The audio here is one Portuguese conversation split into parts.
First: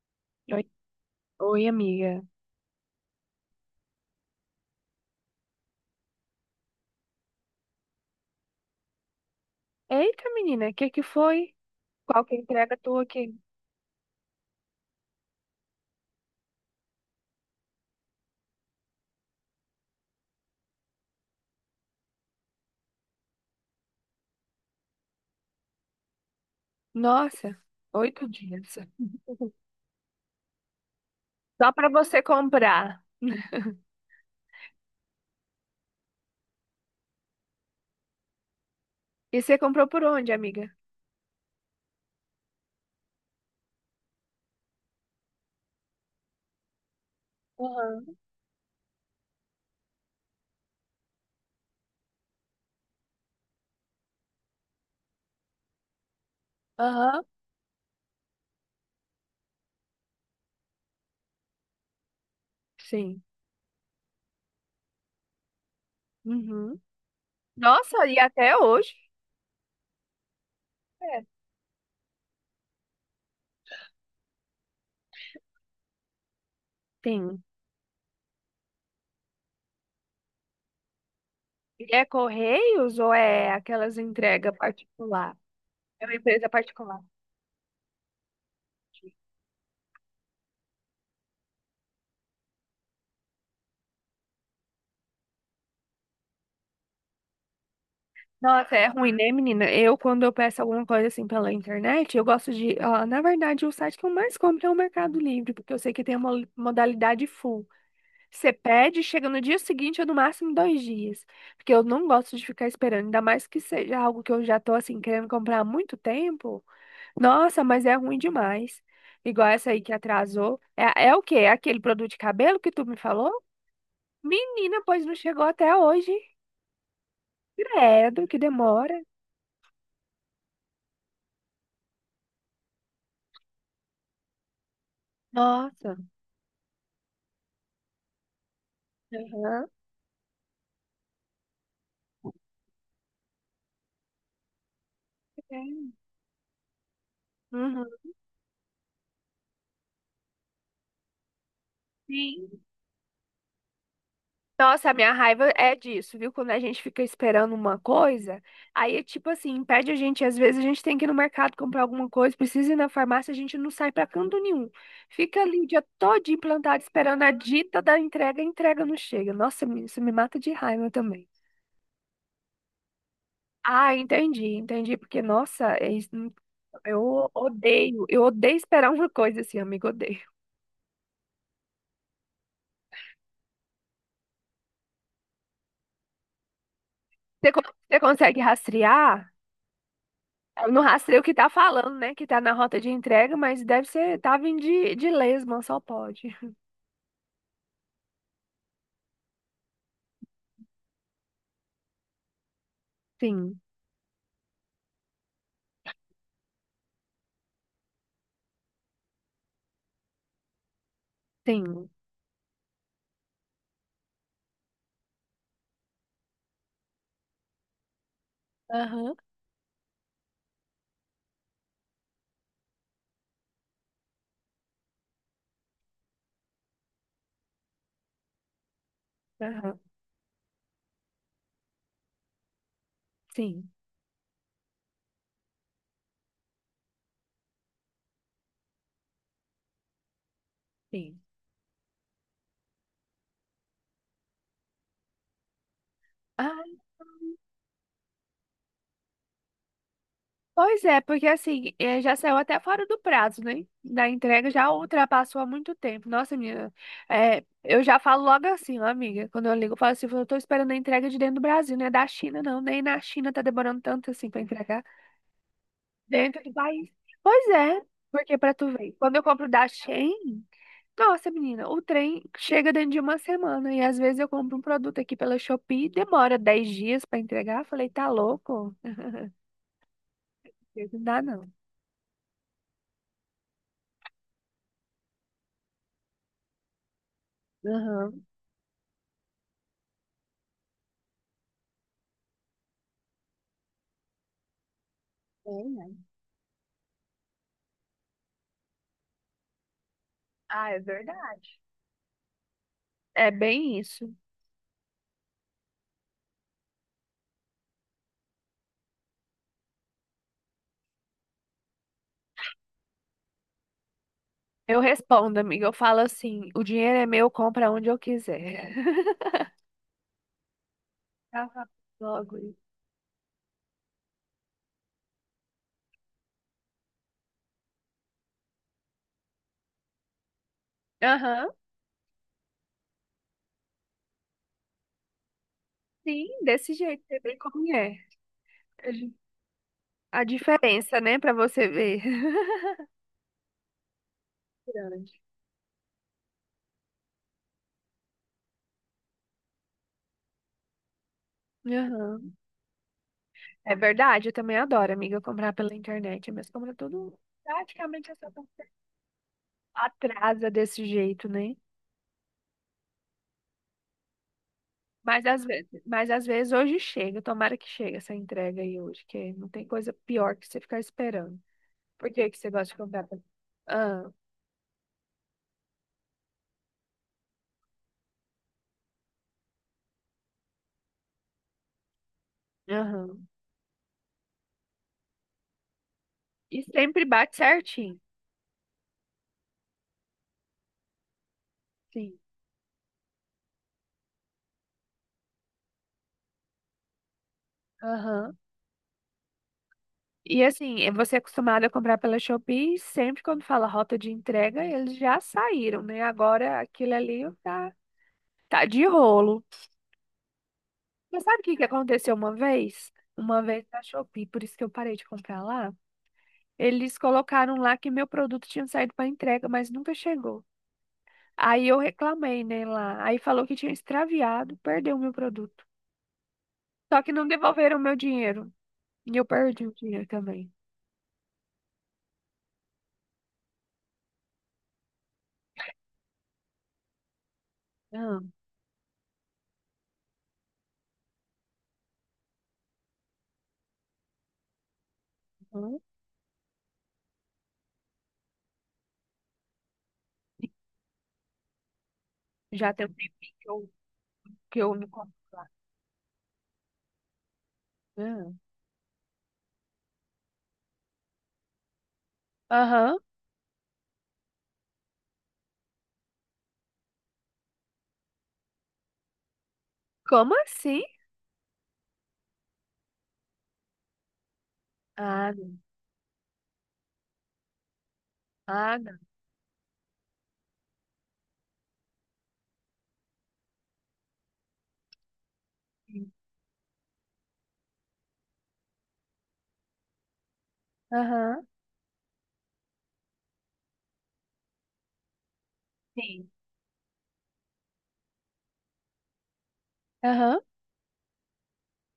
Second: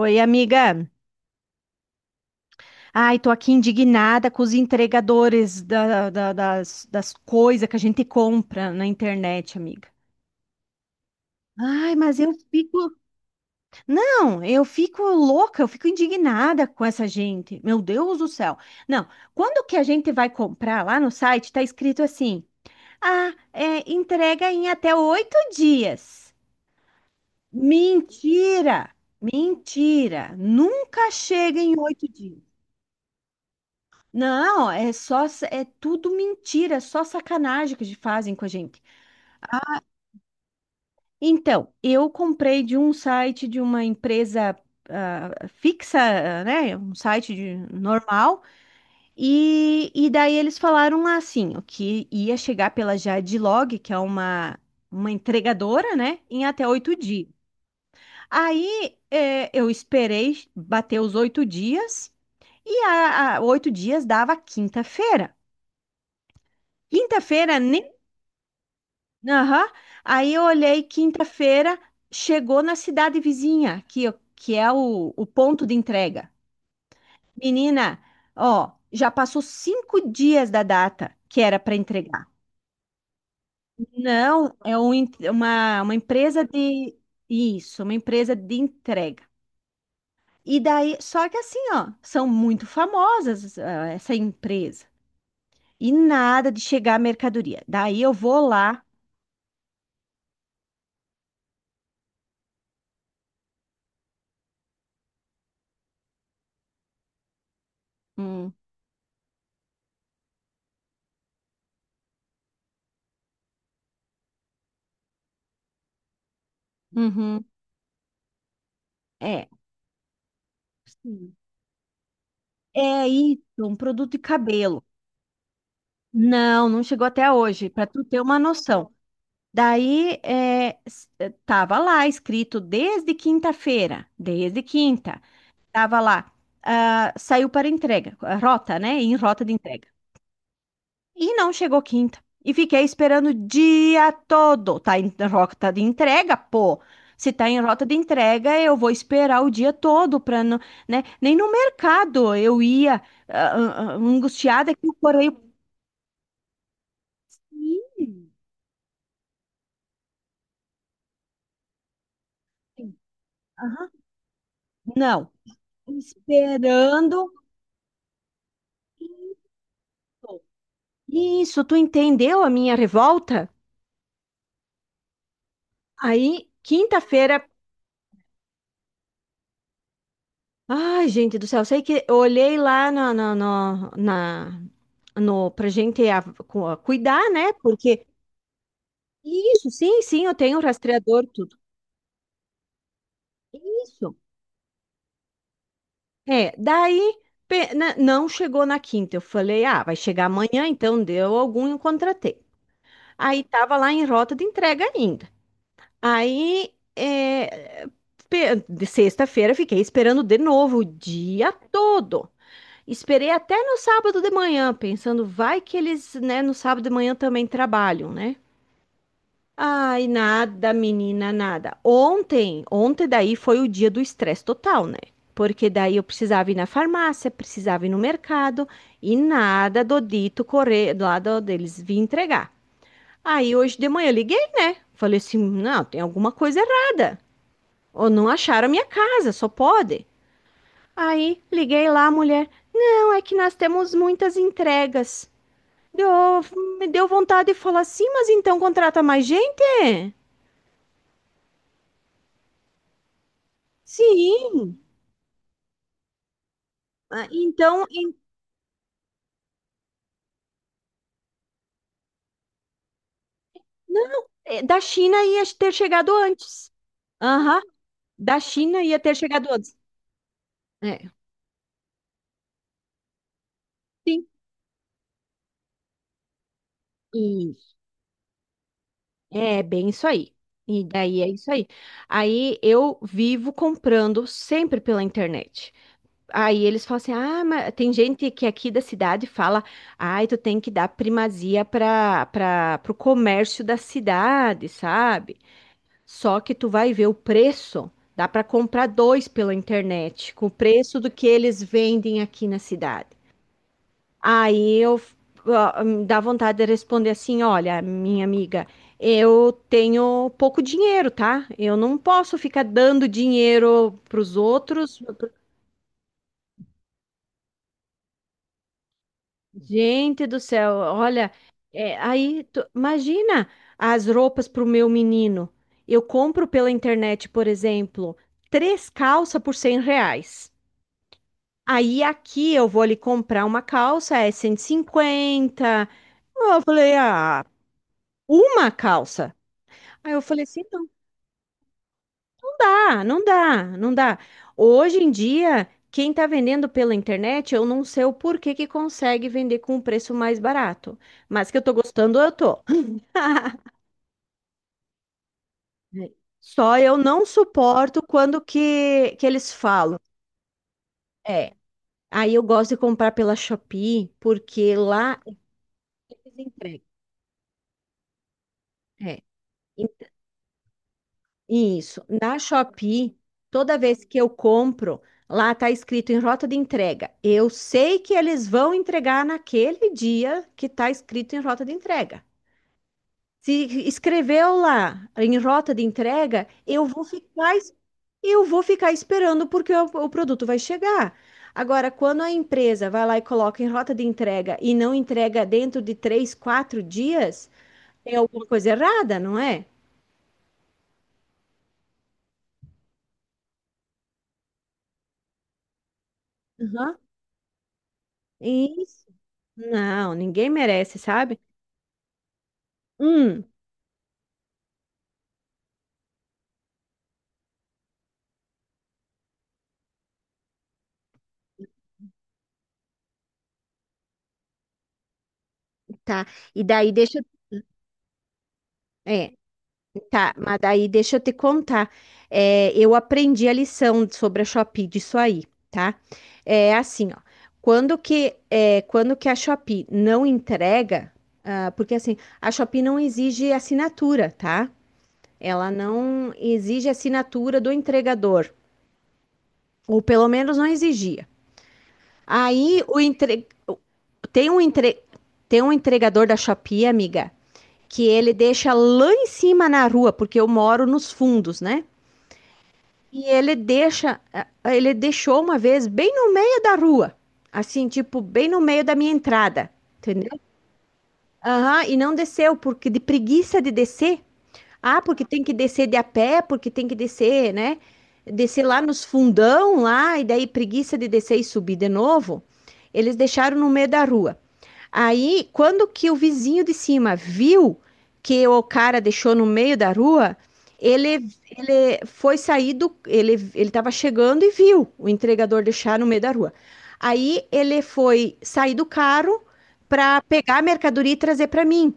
Oi, Oi, amiga. oi, amiga. Ai, tô aqui indignada com os entregadores das coisas que a gente compra na internet, amiga. Eita, menina, o que que foi? Ai, mas Qual eu que é a fico. entrega tua aqui? Não, eu fico louca, eu fico indignada com essa gente. Meu Deus do céu. Não, quando que a gente vai comprar lá no site, tá escrito assim: ah, é, entrega em até 8 dias. Nossa, 8 dias. Mentira! Mentira! Nunca chega Só em pra oito você dias. comprar. Não, é tudo mentira, é só sacanagem que eles fazem com a gente. E você comprou por onde, amiga? Então, eu comprei de um site de uma empresa ah, fixa, ah, né, um site Aham. normal, e daí eles falaram lá assim, o que ia chegar pela Jadlog, que é uma entregadora, né, em até oito Aham, dias. Aí eu esperei bater os 8 dias, e sim. 8 dias dava quinta-feira. Uhum. Quinta-feira nem. Nossa, e até hoje? Aham. Aí eu olhei É. quinta-feira, chegou na cidade vizinha, que é o ponto de entrega. Tem. Menina, ó, já passou 5 dias da data que era para E é entregar. Correios ou é aquelas Não, entregas é um particular? uma É uma empresa empresa de. particular. Isso, uma empresa de entrega. E daí, só que assim, ó, são muito famosas, ah, essa empresa. E nada de chegar a mercadoria. Daí eu vou Nossa, lá. é ruim, né, menina? Eu, quando eu peço alguma coisa assim pela internet, eu gosto de. Ó, na verdade, o site que eu mais compro é o Mercado Livre, porque eu sei que tem uma modalidade full. Você Hum. pede, chega no dia seguinte ou no máximo 2 dias. Porque eu não gosto de ficar esperando, ainda mais que seja algo que eu já tô assim querendo comprar há muito tempo. Uhum. Nossa, mas é ruim demais. É. Igual essa aí que atrasou. É o quê? É aquele produto de cabelo que tu me É falou? isso, um produto de Menina, cabelo. pois não chegou até hoje. Não, não chegou até hoje, para tu ter Credo, uma que noção. demora. Daí, é, tava lá escrito desde quinta-feira, desde quinta, Nossa. tava lá, ah, saiu para entrega, a rota, né? Em rota de Aham. entrega. E não chegou quinta. E fiquei esperando o dia todo. Tá em rota de É. entrega, pô. Se tá em rota Uhum. de entrega, eu vou esperar o dia todo para não, né? Nem no mercado eu Sim. ia angustiada que Nossa, o a minha correio. raiva é disso, viu? Quando a gente fica esperando uma Sim. coisa, aí, é tipo assim, impede a gente. Às vezes a gente tem que ir no mercado comprar alguma coisa, precisa ir na Sim. farmácia, a gente não sai Aham. pra canto nenhum. Não. Fica ali o dia todo implantado esperando Esperando. a dita da entrega, a entrega não chega. Isso. Nossa, isso me mata de raiva também. Isso, tu entendeu a minha revolta? Ah, entendi, entendi. Porque, nossa, Aí, quinta-feira. Eu odeio esperar uma coisa assim, amigo, odeio. Ai, gente do céu, sei que eu olhei lá no, pra gente a cuidar, né? Você, con- Você Porque. consegue rastrear? Isso, sim, sim, eu tenho No rastreio rastreador, que tá tudo. falando, né? Que tá na rota de entrega, mas deve Isso. ser, tá vindo de lesma, só pode. É, daí não chegou na quinta. Eu falei, ah, vai chegar amanhã, então deu algum, e eu contratei. Aí Sim, tava lá em rota de entrega ainda. Aí, é, de sexta-feira, fiquei esperando de novo o dia sim. todo. Esperei até no sábado de manhã, pensando, vai que eles, né, no sábado de manhã também trabalham, né? Aham, Ai, nada, menina, nada. Ontem, ontem daí foi o dia do estresse total, né? Porque daí eu precisava ir na farmácia, precisava ir no mercado e aham, nada do dito correr lá deles vir entregar. Aí sim, hoje de manhã eu liguei, né? Falei assim, não, tem alguma coisa errada. Ou não acharam a minha casa, só pode. sim. Aí liguei lá, a mulher. Não, é que nós temos muitas entregas. Deu, Ah, me deu vontade de falar assim, mas então contrata mais gente? pois é, porque assim, já saiu até fora do prazo, né? Da entrega já Sim. ultrapassou há muito tempo. Nossa, Ah, eu então, já falo logo assim, ó, amiga, quando eu ligo, eu falo assim, eu tô esperando a entrega de dentro do Brasil, não é da China, não. Nem na China tá demorando tanto não, assim pra é, da entregar China ia ter chegado dentro do antes. país. Pois Aham, é, porque da pra tu China ver, ia ter quando eu chegado compro da antes. Shein. É, Nossa, menina, o trem chega dentro de uma semana e às vezes sim. eu compro um produto aqui pela Shopee, demora 10 dias pra E entregar. Falei, tá louco? é bem isso aí. E Não daí dá é isso não. aí. Aí eu vivo comprando sempre pela internet. Aí eles falam assim: ah, mas tem Aham. gente que aqui da cidade fala, ai, tu tem que dar primazia para pro comércio da cidade, sabe? É, né? Só que tu vai ver o preço, dá para comprar dois pela internet, com o Ah, é preço do que verdade. eles vendem aqui na cidade. É bem isso. Aí eu ó, me dá vontade de responder assim: olha, minha amiga, eu tenho pouco dinheiro, tá? Eu não posso ficar dando dinheiro para os Eu outros. respondo, amiga. Eu falo assim: o dinheiro é meu, compra onde eu quiser. Gente do céu, olha, Tava é, logo aí isso. Imagina as roupas para o meu menino. Eu compro pela internet, por exemplo, três calças por R$ 100. Aham, Aí aqui eu vou ali comprar uma calça, é 150. sim, Eu desse falei, jeito, você vê ah, como é. uma calça. Aí eu A falei assim, "Então, não diferença, né, pra você ver. dá, não dá, não dá." Hoje em Grande. dia, quem está vendendo pela internet, eu não sei o porquê que consegue vender com um preço mais barato. Mas que eu tô gostando, eu Aham. tô. É verdade, eu também adoro, amiga, comprar pela internet, mas compra Só eu tudo não suporto praticamente essa quando que eles falam. atrasa desse jeito, É. né? Aí eu gosto de comprar pela Shopee, porque lá Mas às vezes, mas às eles vezes hoje entregam. chega, tomara que chegue essa entrega aí hoje, É. que não tem E- coisa pior que você ficar esperando. Isso. Por que Na que você gosta de comprar Shopee, pela... toda vez Ah, que eu compro, lá tá escrito em rota de entrega. Eu sei que eles vão entregar naquele dia que tá escrito em rota de entrega. aham. Se escreveu lá em rota de entrega, E sempre bate certinho. Eu vou ficar esperando porque o produto vai chegar. Agora, Sim. quando a empresa vai lá e coloca em rota de entrega e não entrega dentro de 3, 4 dias, tem Aham. alguma coisa errada, não é? E assim, você é acostumado a comprar pela Shopee, e sempre quando fala rota de entrega, eles já saíram, né? Agora aquilo Aham. ali tá de Isso. rolo. Não, ninguém merece, Mas sabe? sabe o que que aconteceu uma vez? Uma Hum. vez na Shopee, por isso que eu parei de comprar lá. Eles colocaram lá que meu produto tinha saído para entrega, mas nunca chegou. Aí eu reclamei, né, lá. Aí falou que tinha extraviado, perdeu o meu produto. Tá. E daí Só que deixa. não devolveram o meu dinheiro. E eu É. perdi o dinheiro Tá, também. mas daí deixa eu te contar. É, eu aprendi a lição sobre a Shopee disso aí, tá? É assim, ó. Quando Aham. que, é, quando que a Shopee não entrega, ah, porque assim, a Shopee não exige assinatura, tá? Ela não exige assinatura do entregador, ou pelo menos não exigia. Já Aí tem um o tempinho que eu, que eu não entre... compro lá. tem um entregador da Shopee, amiga, que Ah. ele deixa lá em cima na rua, porque eu moro nos fundos, né? Aham. E ele deixa, eh, ele deixou uma vez bem no meio da rua, assim, tipo, bem no meio da minha entrada, Como entendeu? assim? Aham, e não desceu, porque de preguiça de descer, ah, porque Ah, tem que não. descer de a pé, porque tem que descer, né? Descer Ah, lá não. nos fundão lá, e daí preguiça de descer e subir de novo. Eles deixaram no meio da rua. Aí, quando que Sim. o vizinho de cima viu que o cara deixou no meio da rua, ele, Aham. ele foi sair do. Ele estava chegando e viu o entregador deixar no meio Sim. da rua. Aí ele foi sair do carro para Aham. pegar a mercadoria e trazer para mim.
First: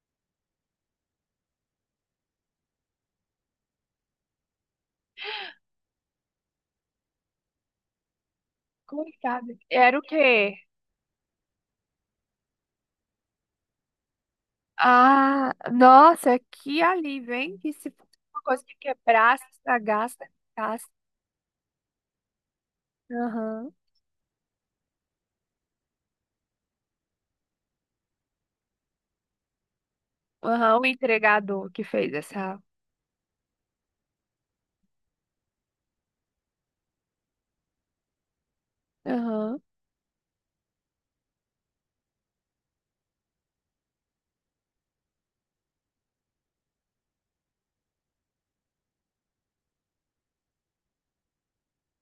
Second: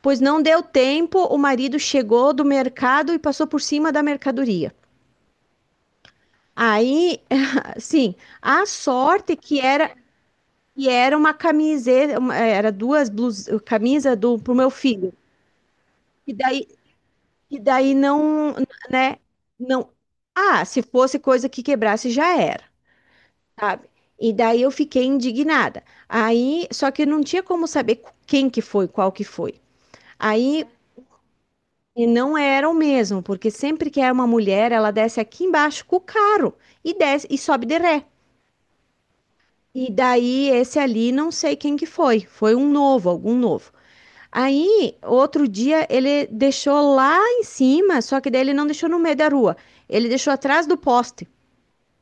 Pois não deu tempo, o marido chegou do mercado e passou por cima da mercadoria. Aí, sim, a sorte Coitada. que era Era o quê? que era uma camiseta, era duas blusas, camisa do pro meu filho. Ah, E nossa, daí, que alívio, e hein? Que se daí fosse uma não, coisa que né, quebrasse, não. estragasse, Ah, se gastasse. fosse coisa que quebrasse já era, Aham. sabe? E daí eu fiquei indignada. Aí, só que não tinha como saber quem que foi, qual que foi. Aí. Aham, o entregador que E fez não essa. eram mesmo, porque sempre que é uma mulher, ela desce aqui embaixo com o carro e desce e sobe de ré. Aham. E daí esse ali, não sei quem que foi, foi um novo, algum novo. Aí, outro dia, ele deixou lá em cima, só que daí ele não deixou no meio da rua, ele deixou atrás do poste.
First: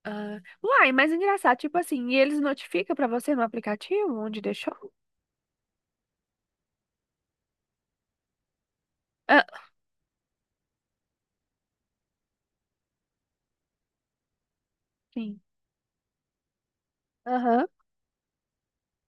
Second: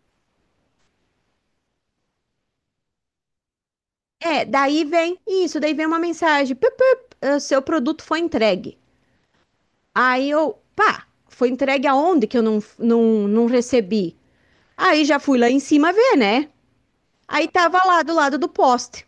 Ah. Uai, mas engraçado, tipo assim, e eles notificam pra você no aplicativo onde É, deixou? daí vem isso, daí vem uma mensagem, "Pup, pup, seu produto foi entregue." Ah, Aí eu, pá, foi entregue aonde que eu não recebi? Aí já fui sim. lá em cima ver, né? Aí Aham. tava lá do lado do poste.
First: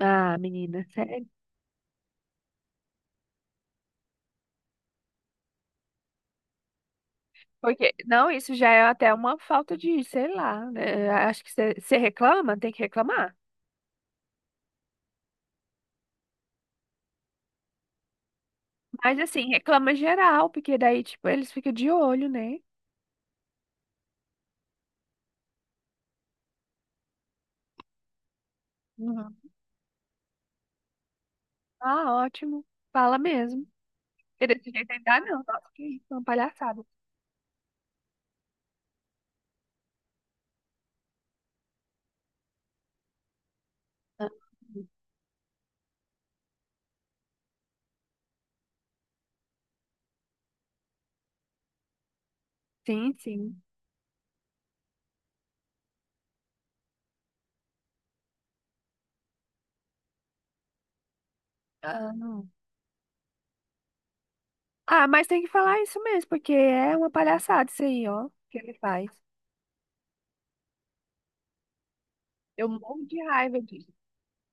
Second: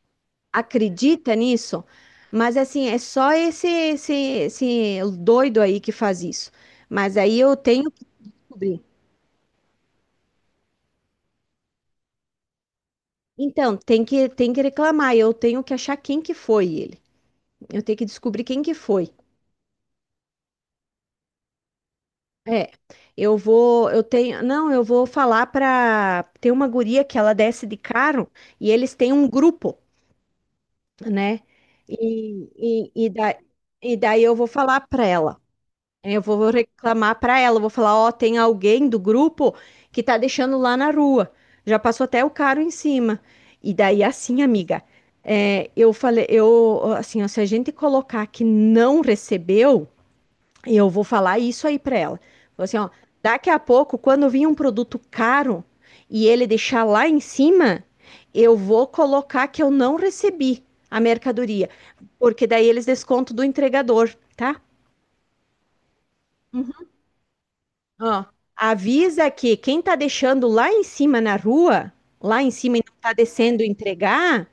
Ah, menina, sério. Acredita nisso? Mas assim, é só esse doido aí que faz isso. Mas aí eu tenho Porque, que não, isso já descobrir. é até uma falta de, sei lá, né? Acho que você reclama, tem que reclamar. Então, tem que reclamar. Eu tenho que achar quem que foi ele. Eu tenho que descobrir quem que foi. Mas assim, reclama geral, porque daí, tipo, eles ficam de olho, né? É, eu vou, eu tenho, não, eu vou falar pra. Tem uma guria que ela desce de carro e eles têm um Uhum. grupo, né? Ah, E, ótimo. e, e, Fala da, mesmo. e daí eu vou E desse falar jeito pra ainda ela. não. Nossa, que isso, é Eu uma vou palhaçada. reclamar pra ela, eu vou falar, ó, tem alguém do grupo que tá deixando lá na rua. Já passou até o caro em cima. E daí Ah, assim, amiga, é, eu falei, eu assim, ó, se a gente colocar que não recebeu, eu vou falar isso aí pra ela. Vou assim, ó, sim, daqui a sim. pouco, quando vir um produto caro e ele deixar lá em cima, eu vou colocar que eu não recebi a mercadoria, Ah, porque não. daí eles descontam do entregador, tá? Ah, mas tem que falar isso mesmo, porque é uma palhaçada isso aí, Ó, ó, que ele faz. avisa que quem tá deixando lá em cima na rua, lá em Eu cima e não morro tá de raiva descendo disso. entregar,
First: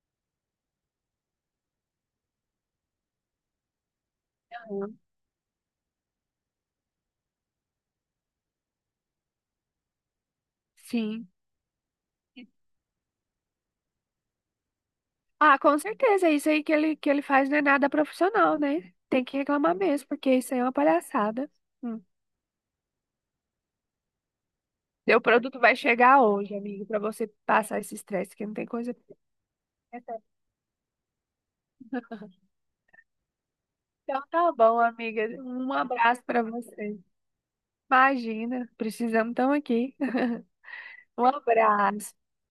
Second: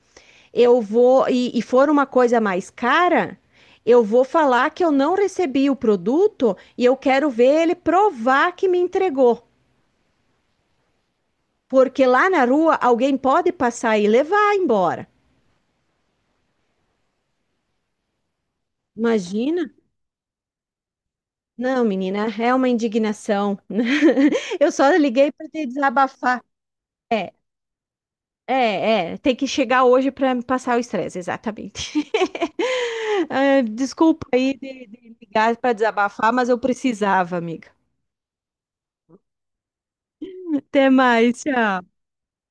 e for uma coisa mais cara, eu vou falar que eu Aham. não recebi o produto e eu quero ver ele provar que me entregou. Sim. Porque lá na rua alguém pode passar e levar embora. Ah, com certeza. Isso aí que ele, faz não é nada profissional, né? Tem que Imagina? reclamar mesmo, porque isso aí é uma palhaçada. Não, Hum. menina, é uma indignação. Eu só Seu liguei para produto te vai chegar desabafar. hoje, amigo, pra você É, passar esse estresse, que não tem coisa é, tem que chegar hoje pior. para me passar o estresse, exatamente. Ah, Então desculpa tá aí bom, de amiga. ligar para Um abraço desabafar, pra mas eu você. precisava, amiga. Imagina, precisamos, estamos aqui. Até Um mais, tchau. abraço.